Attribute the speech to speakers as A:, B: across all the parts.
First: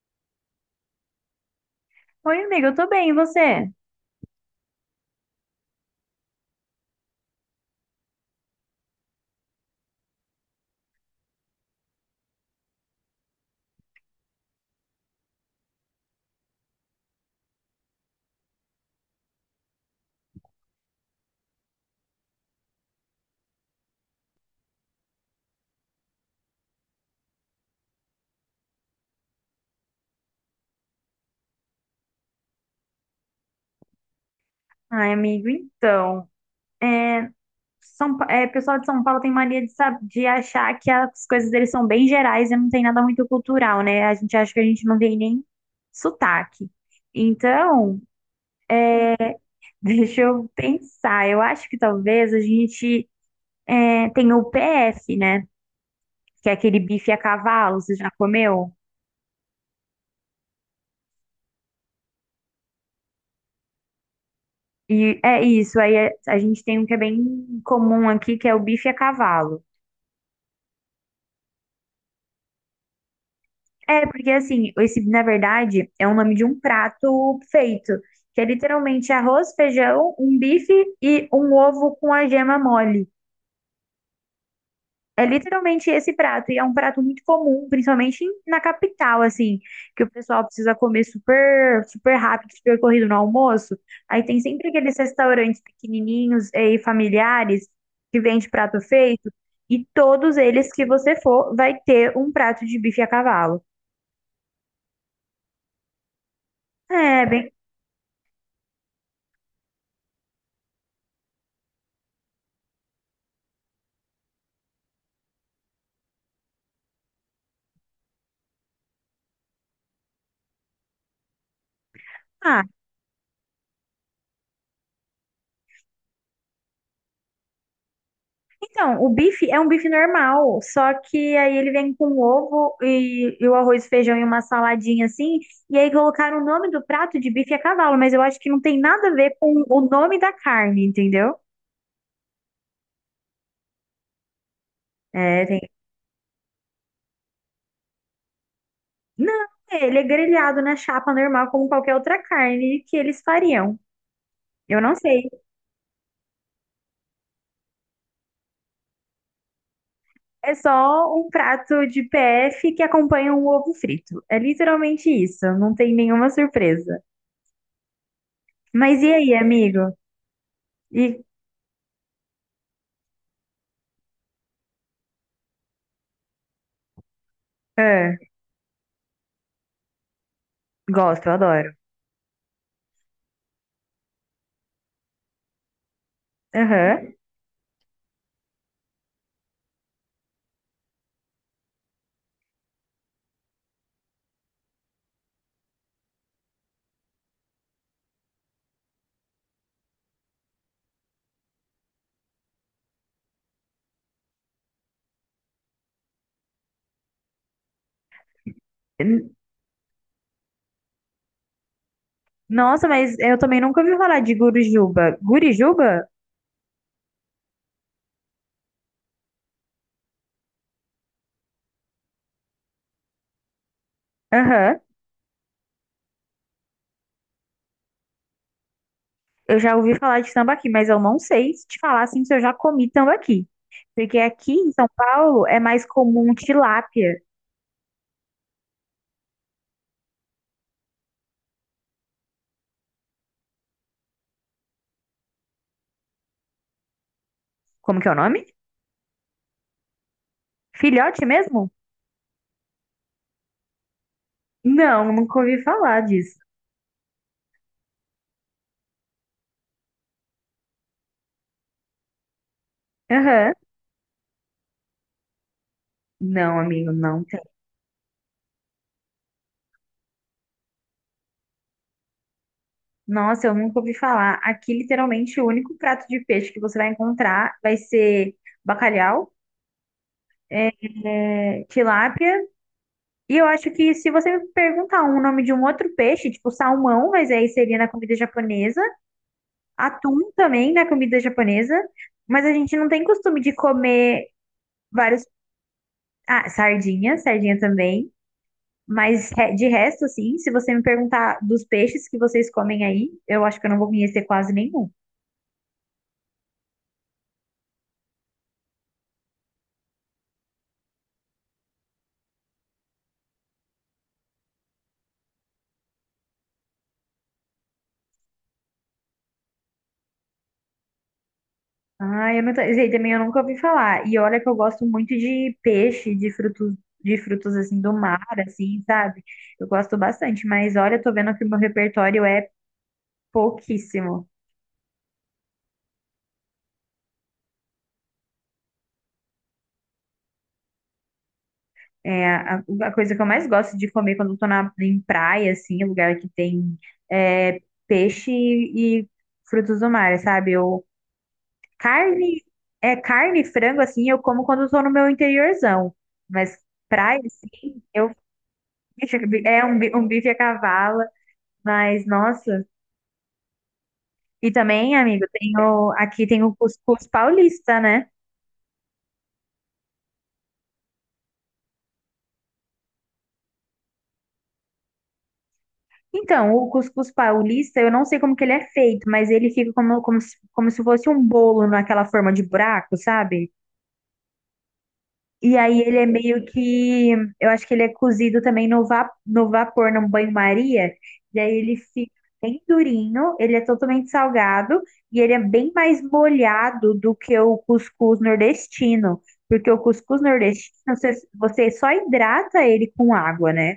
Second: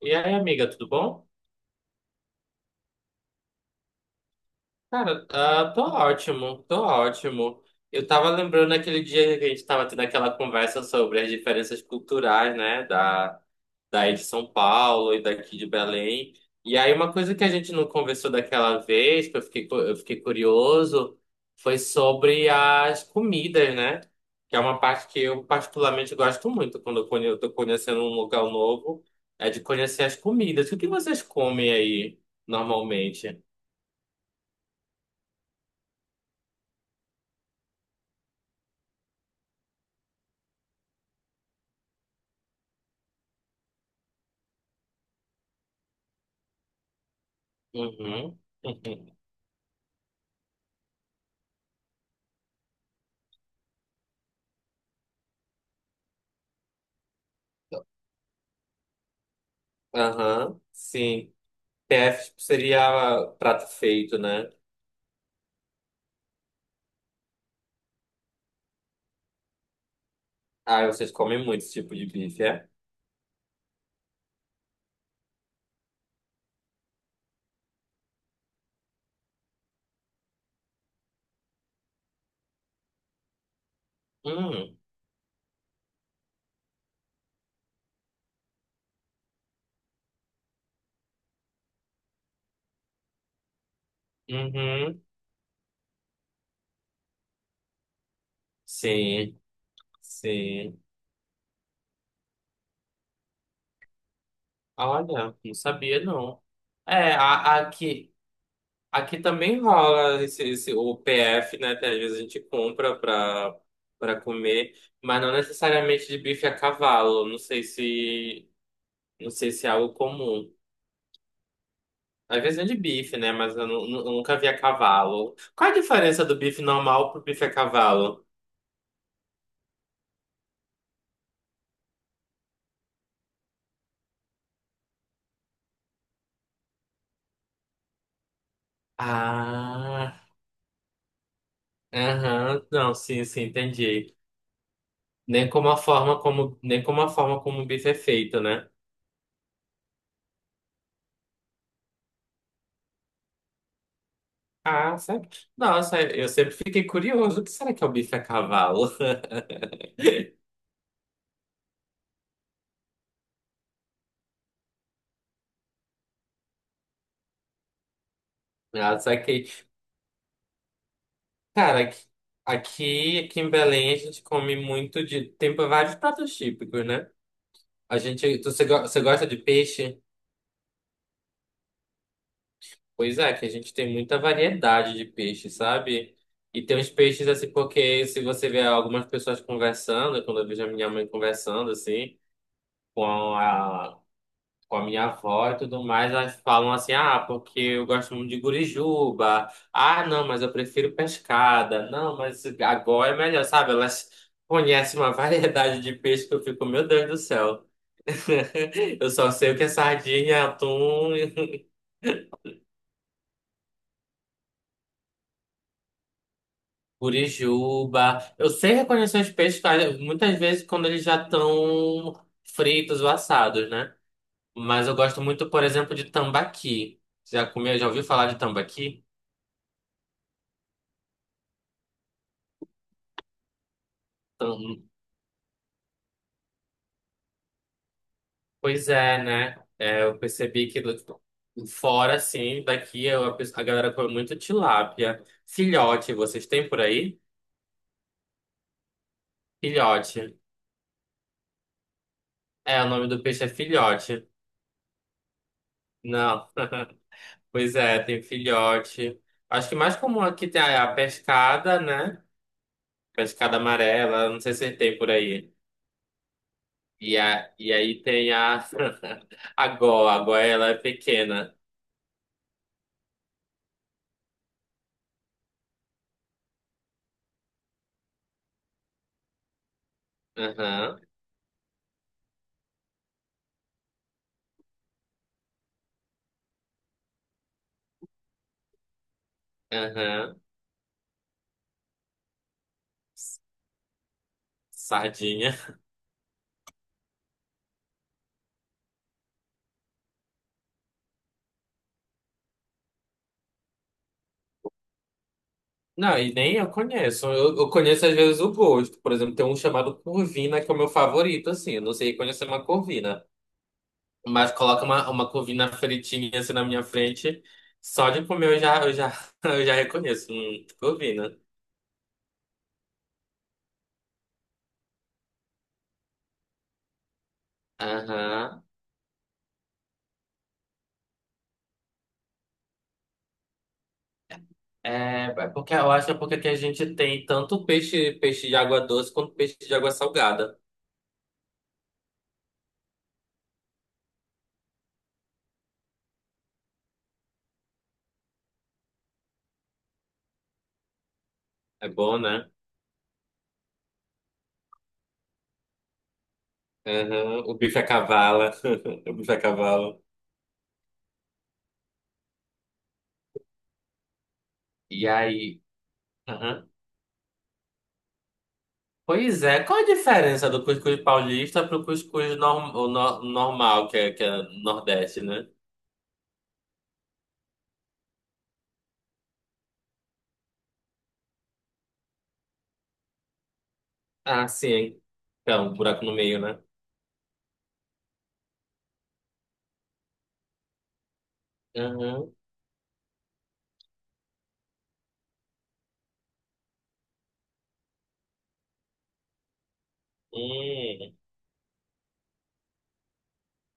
A: E aí, amiga, tudo bom?
B: Oi, amiga, eu tô bem, e você?
A: Cara, ah, tô ótimo, tô ótimo. Eu tava lembrando aquele dia que a gente tava tendo aquela conversa sobre as diferenças culturais, né, daí de São Paulo e daqui de Belém. E aí, uma coisa que a gente não conversou daquela vez, que eu fiquei curioso, foi sobre as comidas, né? Que é uma parte que eu particularmente gosto muito quando eu tô conhecendo um lugar novo, é de conhecer as comidas. O que vocês comem aí normalmente?
B: Ai, amigo, então. Pessoal de São Paulo tem mania de, de achar que as coisas deles são bem gerais e não tem nada muito cultural, né? A gente acha que a gente não tem nem sotaque. Então,
A: Uhum. Uhum.
B: deixa eu pensar. Eu acho que talvez a gente tenha o PF, né? Que é aquele bife a cavalo, você já comeu?
A: Aham, sim. PF, tipo, seria prato feito, né?
B: E é isso, a gente tem um que é bem comum aqui, que é o bife a cavalo.
A: Ah, vocês comem muito esse tipo de bife, é?
B: É, porque assim, esse, na verdade, é o nome de um prato feito, que é literalmente arroz, feijão, um bife e um ovo com a gema mole.
A: Hum,
B: É literalmente esse prato, e é um prato muito comum, principalmente na capital, assim, que o pessoal precisa comer super, super rápido, super corrido no almoço. Aí tem sempre aqueles
A: uhum.
B: restaurantes pequenininhos e familiares que vende prato feito,
A: Sim,
B: e todos eles
A: sim.
B: que você for vai ter um prato de bife a cavalo.
A: Olha, não sabia não. É,
B: É, bem.
A: aqui também rola o PF, né? Que às vezes a gente compra pra comer, mas não necessariamente de bife a cavalo. Não sei se é algo comum. Às vezes
B: ah,
A: vende bife, né? Mas eu nunca vi a cavalo. Qual a diferença do bife normal pro bife a cavalo?
B: Então, o bife é um bife normal, só que aí ele vem com ovo e o arroz, feijão e uma saladinha assim. E aí colocaram o nome do prato de bife a cavalo, mas eu acho que não tem nada a ver com o nome
A: Ah,
B: da carne, entendeu?
A: aham, não, sim, sim, entendi.
B: É,
A: Nem
B: tem...
A: como a forma como, nem como a forma como o bife é feito, né?
B: Não, ele é grelhado na chapa normal, como qualquer outra carne que eles fariam. Eu não
A: Ah, sabe?
B: sei.
A: Nossa, eu sempre fiquei curioso. O que será que é o bife a cavalo?
B: É só um prato de PF que acompanha um ovo frito. É literalmente isso, não tem nenhuma surpresa.
A: Ah,
B: Mas e aí,
A: saquei.
B: amigo? E,
A: Cara, aqui em Belém a gente come muito de... Tem vários pratos típicos, né? A
B: ah,
A: gente... tu- Você go- Você gosta de peixe?
B: Gosto, eu adoro.
A: Pois é, que a gente tem muita variedade de peixe, sabe? E tem uns
B: Aham.
A: peixes assim, porque se você vê algumas pessoas conversando, quando eu vejo a minha mãe conversando assim, com a, a minha avó e tudo mais, elas falam assim: ah, porque eu gosto muito de gurijuba, ah, não, mas eu prefiro pescada, não, mas agora é melhor, sabe? Elas conhecem uma variedade de peixe que eu fico, meu Deus do céu, eu só
B: N-
A: sei o que é sardinha, atum.
B: Nossa, mas eu também nunca ouvi falar de Gurujuba. Gurijuba?
A: Curijuba. Eu sei reconhecer os peixes, claro, muitas vezes quando eles já estão fritos ou assados, né?
B: Aham.
A: Mas eu gosto muito, por exemplo, de tambaqui. Você já comeu, já ouviu falar de tambaqui?
B: Eu já ouvi falar de tambaqui, mas eu não sei se te falar assim se eu já comi tambaqui. Porque aqui em
A: Tam-
B: São Paulo é mais comum tilápia.
A: Pois é, né? É, eu percebi que tipo, fora, assim, daqui a galera come muito tilápia. Filhote, vocês têm por aí?
B: Como que é o nome?
A: Filhote.
B: Filhote mesmo?
A: É, o nome do peixe é filhote.
B: Não, nunca ouvi falar disso.
A: Não, pois é, tem filhote. Acho que mais comum aqui tem a pescada, né?
B: Aham.
A: Pescada amarela, não sei se tem por aí.
B: Não, amigo,
A: E,
B: não tem.
A: a, e aí tem a. A Gó, ela é pequena.
B: Nossa, eu nunca ouvi falar. Aqui, literalmente, o único prato de peixe que você vai encontrar vai ser bacalhau, é,
A: Aham,
B: é, tilápia. E eu acho que se você me perguntar um nome de um outro peixe, tipo salmão, mas aí seria na comida japonesa, atum
A: aham.
B: também na comida japonesa, mas a gente não tem costume de comer vários.
A: Sardinha.
B: Ah, sardinha, sardinha também. Mas de resto, assim, se você me perguntar dos peixes que vocês comem aí, eu acho que eu não vou conhecer quase nenhum.
A: Não, e nem eu conheço. Eu conheço às vezes o gosto. Por exemplo, tem um chamado corvina, que é o meu favorito, assim. Eu não sei conhecer uma corvina. Mas coloca uma corvina fritinha assim na minha frente. Só de comer eu já reconheço. Corvina.
B: Ah, eu não tô- esse aí também eu nunca ouvi falar. E olha que eu gosto muito de peixe, de frutos assim do mar,
A: Aham.
B: assim, sabe? Eu gosto bastante, mas olha, eu tô vendo que o meu repertório é pouquíssimo.
A: É porque eu acho que é porque aqui a gente tem tanto peixe, peixe de água doce quanto peixe de água salgada.
B: É a coisa que eu mais gosto de comer quando eu tô em praia, assim, lugar que tem é, peixe e frutos do mar, sabe?
A: É bom,
B: Carne,
A: né?
B: é carne, e frango, assim, eu como quando eu tô no meu interiorzão. Mas praia,
A: Aham, o bife
B: assim,
A: a
B: eu,
A: cavala. O
B: bicho,
A: bife a
B: é um, bi-
A: cavalo.
B: um bife a cavalo, mas nossa. E também,
A: E
B: amigo,
A: aí?
B: aqui tem o
A: Aham.
B: cuscuz paulista, né?
A: Pois é, qual a diferença do cuscuz paulista pro cuscuz norm, o no- normal, que é Nordeste, né?
B: Então, o cuscuz paulista, eu não sei como que ele é feito, mas ele fica como se fosse um bolo naquela forma de buraco, sabe?
A: Ah, sim.
B: E
A: Então, um
B: aí ele
A: buraco
B: é
A: no meio,
B: meio
A: né?
B: que, eu acho que ele é cozido também no vapor, num banho-maria, e aí ele fica
A: Uhum.
B: bem durinho, ele é totalmente salgado, e ele é bem mais molhado do que o cuscuz nordestino, porque o cuscuz nordestino,
A: Hum,
B: você só hidrata ele com água, né?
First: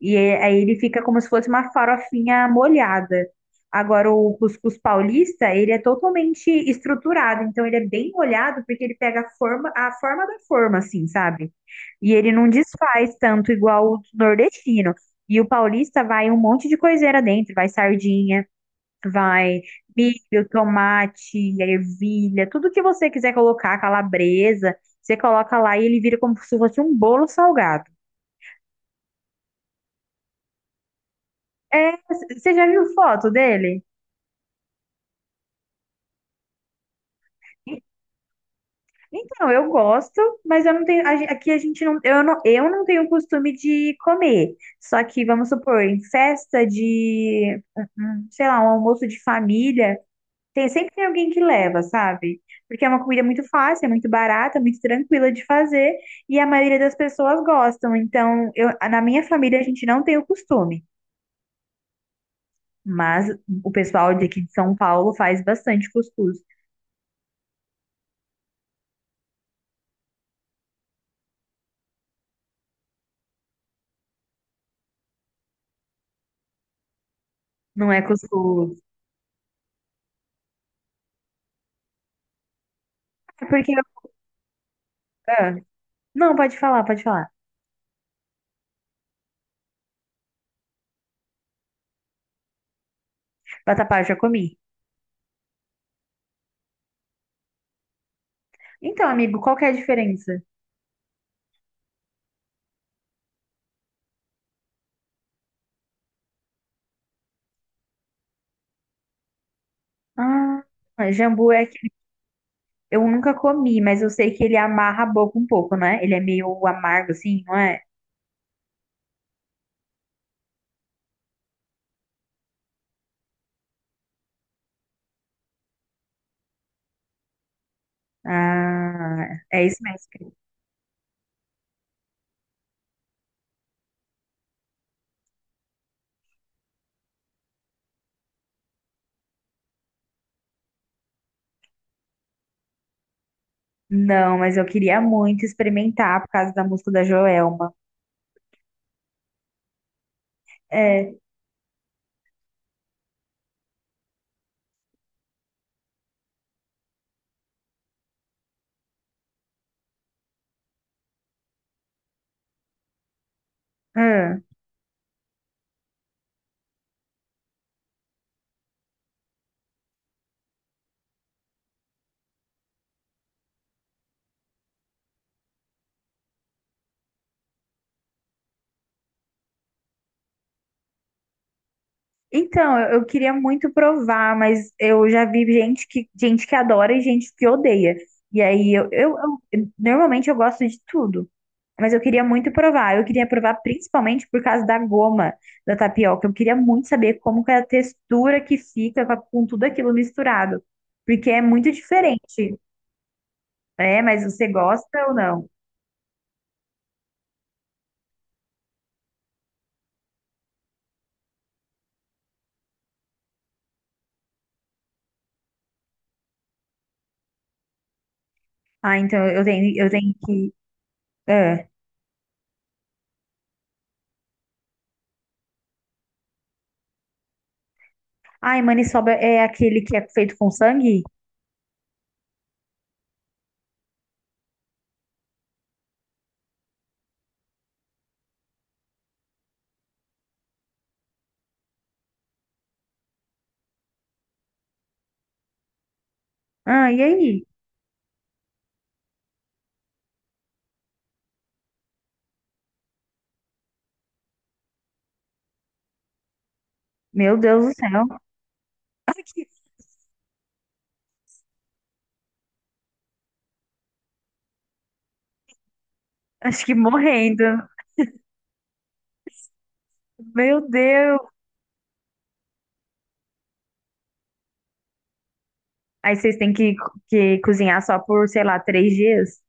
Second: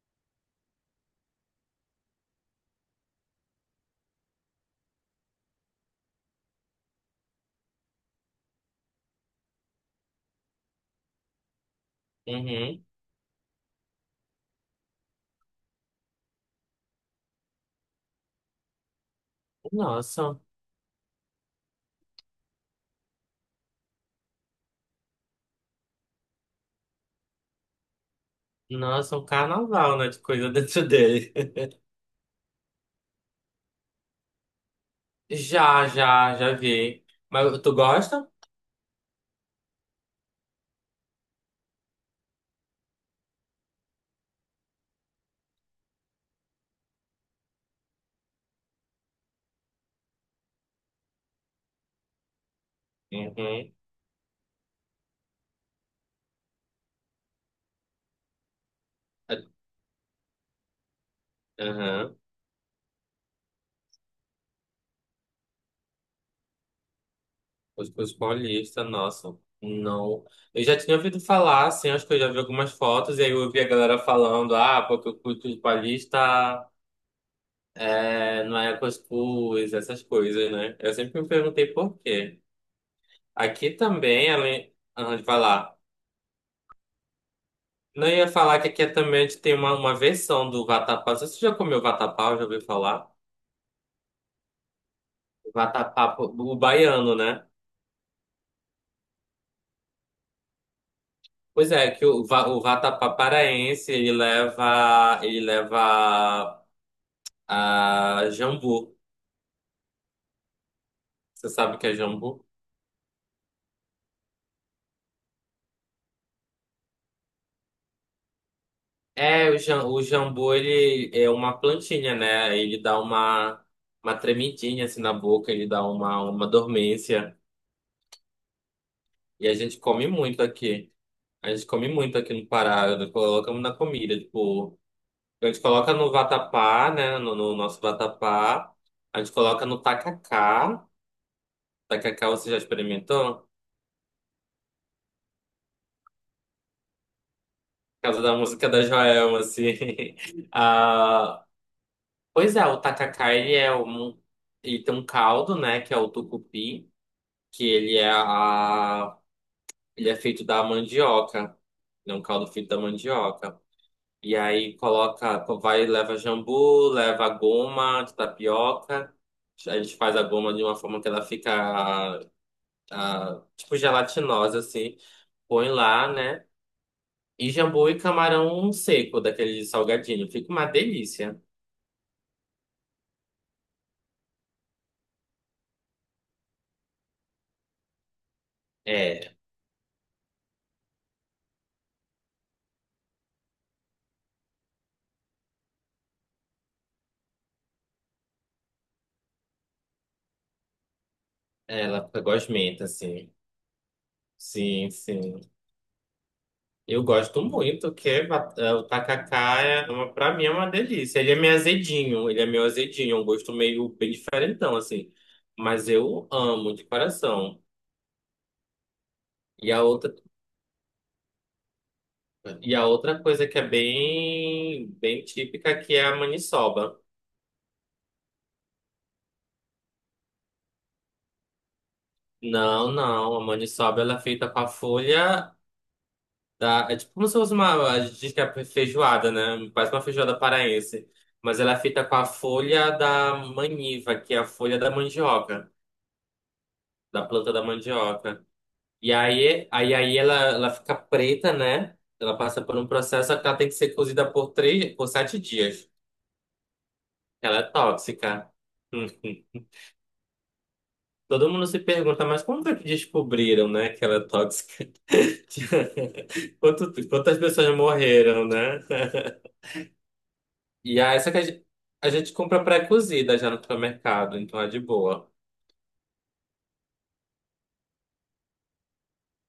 B: Aí ele fica como se fosse uma farofinha molhada. Agora, o cuscuz paulista, ele é totalmente estruturado, então ele é bem molhado porque ele pega a forma da forma, assim, sabe? E ele não
A: uhum.
B: desfaz tanto igual o nordestino. E o paulista vai um monte de coiseira dentro, vai sardinha, vai
A: Nossa,
B: milho, tomate, ervilha, tudo que você quiser colocar, calabresa, você coloca lá e ele vira como se fosse um bolo salgado.
A: nossa, um carnaval, né, de coisa dentro dele.
B: É, você já viu foto dele?
A: Já, já, já vi. Mas tu gosta?
B: Então, eu gosto, mas eu não tenho. A gen- aqui a gente não. Eu não tenho o costume de comer. Só que, vamos supor, em festa de. Um- um, sei lá, um almoço de família, sempre tem alguém que leva, sabe? Porque é uma comida muito
A: Uhum.
B: fácil, é muito barata, é muito tranquila de fazer. E a maioria das pessoas gostam. Então, eu, na minha
A: É,
B: família, a gente não tem o costume.
A: aham.
B: Mas o pessoal daqui de São Paulo faz bastante cuscuz.
A: Os paulistas, nossa. Não. Eu já tinha ouvido falar, assim, acho que eu já vi algumas fotos, e aí eu ouvi a galera falando: ah, porque o culto de paulista
B: Não é
A: é, não é
B: cuscuz.
A: cuscuz, essas coisas, né? Eu sempre me perguntei por quê.
B: É
A: Aqui
B: porque.
A: também, além, ah, vai
B: ah,
A: lá.
B: Não, pode falar, pode falar.
A: Não, eu ia falar que aqui é também a gente tem uma versão do vatapá. Você já comeu vatapá? Já ouviu falar?
B: Vatapá, já comi.
A: Vatapá, o baiano, né?
B: Então, amigo, qual que é a diferença?
A: Pois é, o vatapá paraense, ele leva a jambu.
B: Ah,
A: Você
B: jambu é
A: sabe
B: que
A: o que é jambu?
B: eu nunca comi, mas eu sei que ele amarra a boca um pouco, né? Ele é meio amargo, assim, não é?
A: O jambu, ele é uma plantinha, né? Ele dá uma tremidinha assim na boca, ele dá uma dormência.
B: Ah,
A: E a
B: é isso
A: gente come
B: mesmo.
A: muito aqui. A gente come muito aqui no Pará, nós colocamos na comida, tipo, a gente coloca no vatapá, né, no nosso vatapá, a gente coloca no tacacá. Tacacá, você já experimentou?
B: Não, mas eu queria muito experimentar por causa da música da Joelma.
A: Causa da música da Joelma, assim.
B: É.
A: Ah, pois é, o tacacá, ele é um... Ele tem um caldo, né, que é o tucupi, que ele é a... Ele é feito da mandioca. Ele é um caldo feito da mandioca. E
B: ah.
A: aí coloca, vai, leva jambu, leva goma de tapioca. A gente faz a goma de uma forma que ela fica, tipo, gelatinosa, assim. Põe lá, né? E jambu e camarão seco, daquele salgadinho. Fica uma delícia.
B: Então, eu queria muito provar, mas eu já vi gente que adora e gente que odeia. E aí,
A: É,
B: eu- Normalmente eu gosto de tudo. Mas eu queria muito provar. Eu queria provar principalmente por causa da goma da tapioca. Eu queria muito saber como que é a textura que fica com tudo aquilo misturado. Porque é muito
A: ela fica
B: diferente.
A: gosmenta, assim.
B: É, mas você
A: Sim,
B: gosta ou
A: sim.
B: não?
A: Eu gosto muito, que é ba- é, o tacacá, é uma, pra mim, é uma delícia. Ele é meio azedinho, ele é meio azedinho. É um gosto meio bem diferentão, assim. Mas eu amo, de coração.
B: Ah, então
A: E a
B: eu tenho
A: outra,
B: que. É.
A: e a outra coisa que é bem, bem típica, que é a maniçoba.
B: Ai, maniçoba é aquele que é feito com sangue?
A: Não, não. A maniçoba, ela é feita com a folha... Tá? É tipo como se fosse uma. A gente diz que é feijoada, né? Quase uma feijoada paraense. Mas ela é feita com a folha da maniva, que é a folha da mandioca,
B: Ah, e
A: da
B: aí?
A: planta da mandioca. E aí ela fica preta, né? Ela passa por um processo que ela tem que ser cozida por três, por sete dias.
B: Meu
A: Ela é
B: Deus do céu.
A: tóxica. Hum.
B: Ai, que-
A: Todo mundo se pergunta, mas como é que descobriram, né, que ela é tóxica?
B: Acho que
A: Quantas
B: morrendo.
A: pessoas morreram, né?
B: Meu
A: E
B: Deus.
A: aí, só que a gente compra pré-cozida já no supermercado, então é de boa.
B: Aí vocês têm que cozinhar só por, sei lá, três dias?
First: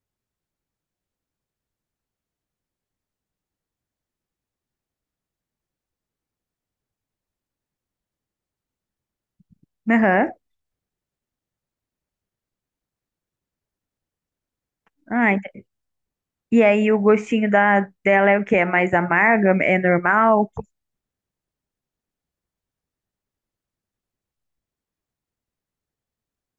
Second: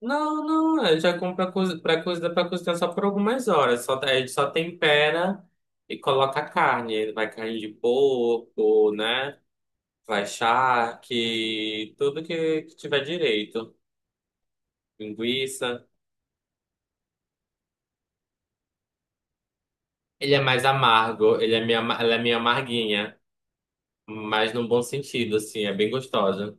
A: Não, não, a gente já compra pré-cozida pra cozinhar só por algumas horas. Só, a gente só tempera e coloca a carne. Vai carne de porco, né? Vai
B: Aham.
A: charque, tudo que tiver direito.
B: Ai.
A: Linguiça.
B: E aí o gostinho dela é o que? É mais amarga? É
A: Ele é
B: normal?
A: mais amargo, ele é meio, ama- ela é meio amarguinha, mas num bom sentido, assim, é bem gostosa.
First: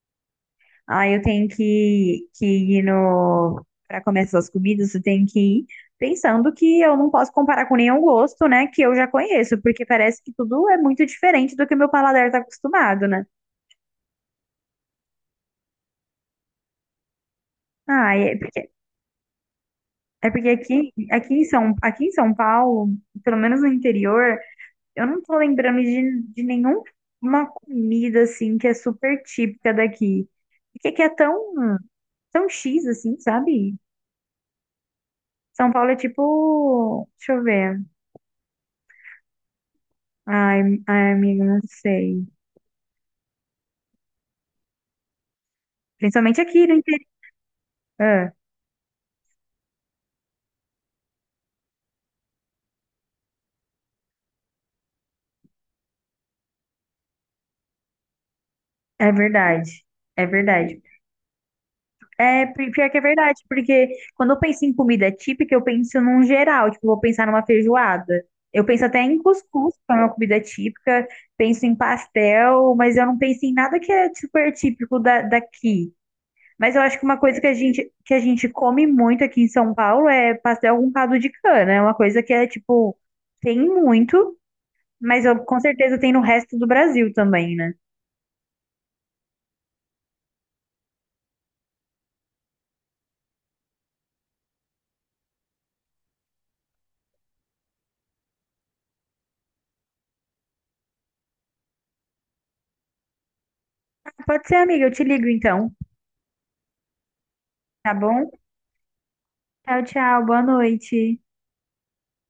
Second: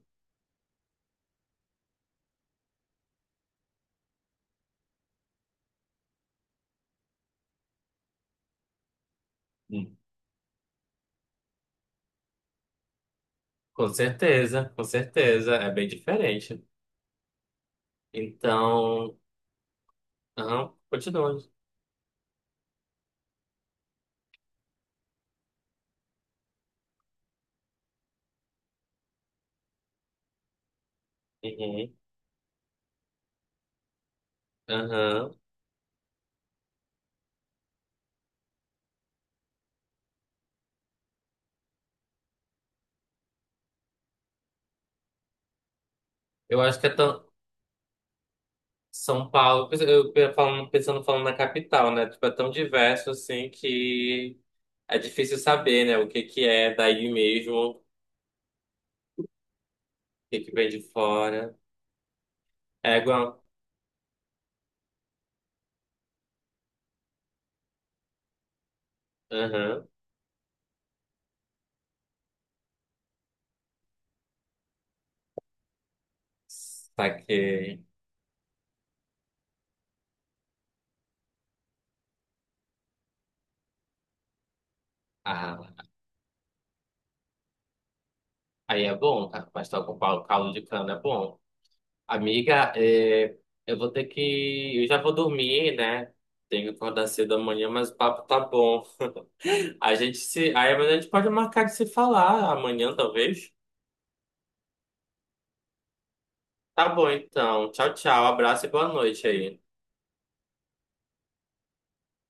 B: Aí eu tenho que ir no. Para comer essas comidas, eu tenho que ir pensando que eu não posso comparar com nenhum gosto, né? Que eu já conheço, porque
A: Hum.
B: parece que tudo é muito diferente do que meu paladar está acostumado, né?
A: Com certeza, é bem diferente.
B: Ah, é porque,
A: Então.
B: é porque
A: Aham, continua.
B: aqui em São Paulo, pelo menos no interior, eu não tô lembrando de nenhuma comida assim que é super típica daqui. Porque que é tão
A: Uhum,
B: são X, assim, sabe?
A: aham.
B: São Paulo é tipo. Deixa eu ver. Ai, ai, amiga, não sei. Principalmente
A: Eu
B: aqui no
A: acho que é
B: interior.
A: tão.
B: Ah,
A: São Paulo, falando, pensando falando na capital, né? Tipo, é tão diverso assim que é difícil saber, né? O que que é daí mesmo, o
B: é verdade. É
A: que que vem
B: verdade.
A: de fora.
B: É, pior que
A: É
B: é verdade,
A: igual.
B: porque quando eu penso em comida típica, eu penso num geral, tipo, eu vou pensar numa feijoada. Eu penso até em cuscuz,
A: Aham.
B: que é uma comida típica, penso em pastel, mas eu não penso em nada que é super típico daqui. Mas eu acho que uma coisa
A: Saquei.
B: que a gente come muito aqui em São Paulo é pastel com caldo de cana. É uma coisa que é, tipo, tem muito, mas eu, com
A: Ah,
B: certeza tem no resto do Brasil também, né?
A: aí é bom, cara. Pastel com caldo de cana é bom. Amiga, é, eu vou ter que. Eu já vou dormir, né? Tenho que acordar cedo amanhã, mas o papo tá bom. A gente se. Aí mas a gente pode marcar de se falar amanhã, talvez.
B: Pode ser, amiga, eu te ligo então,
A: Tá bom, então.
B: tá
A: Tchau, tchau.
B: bom?
A: Abraço e boa noite aí.
B: Tchau, tchau, boa noite.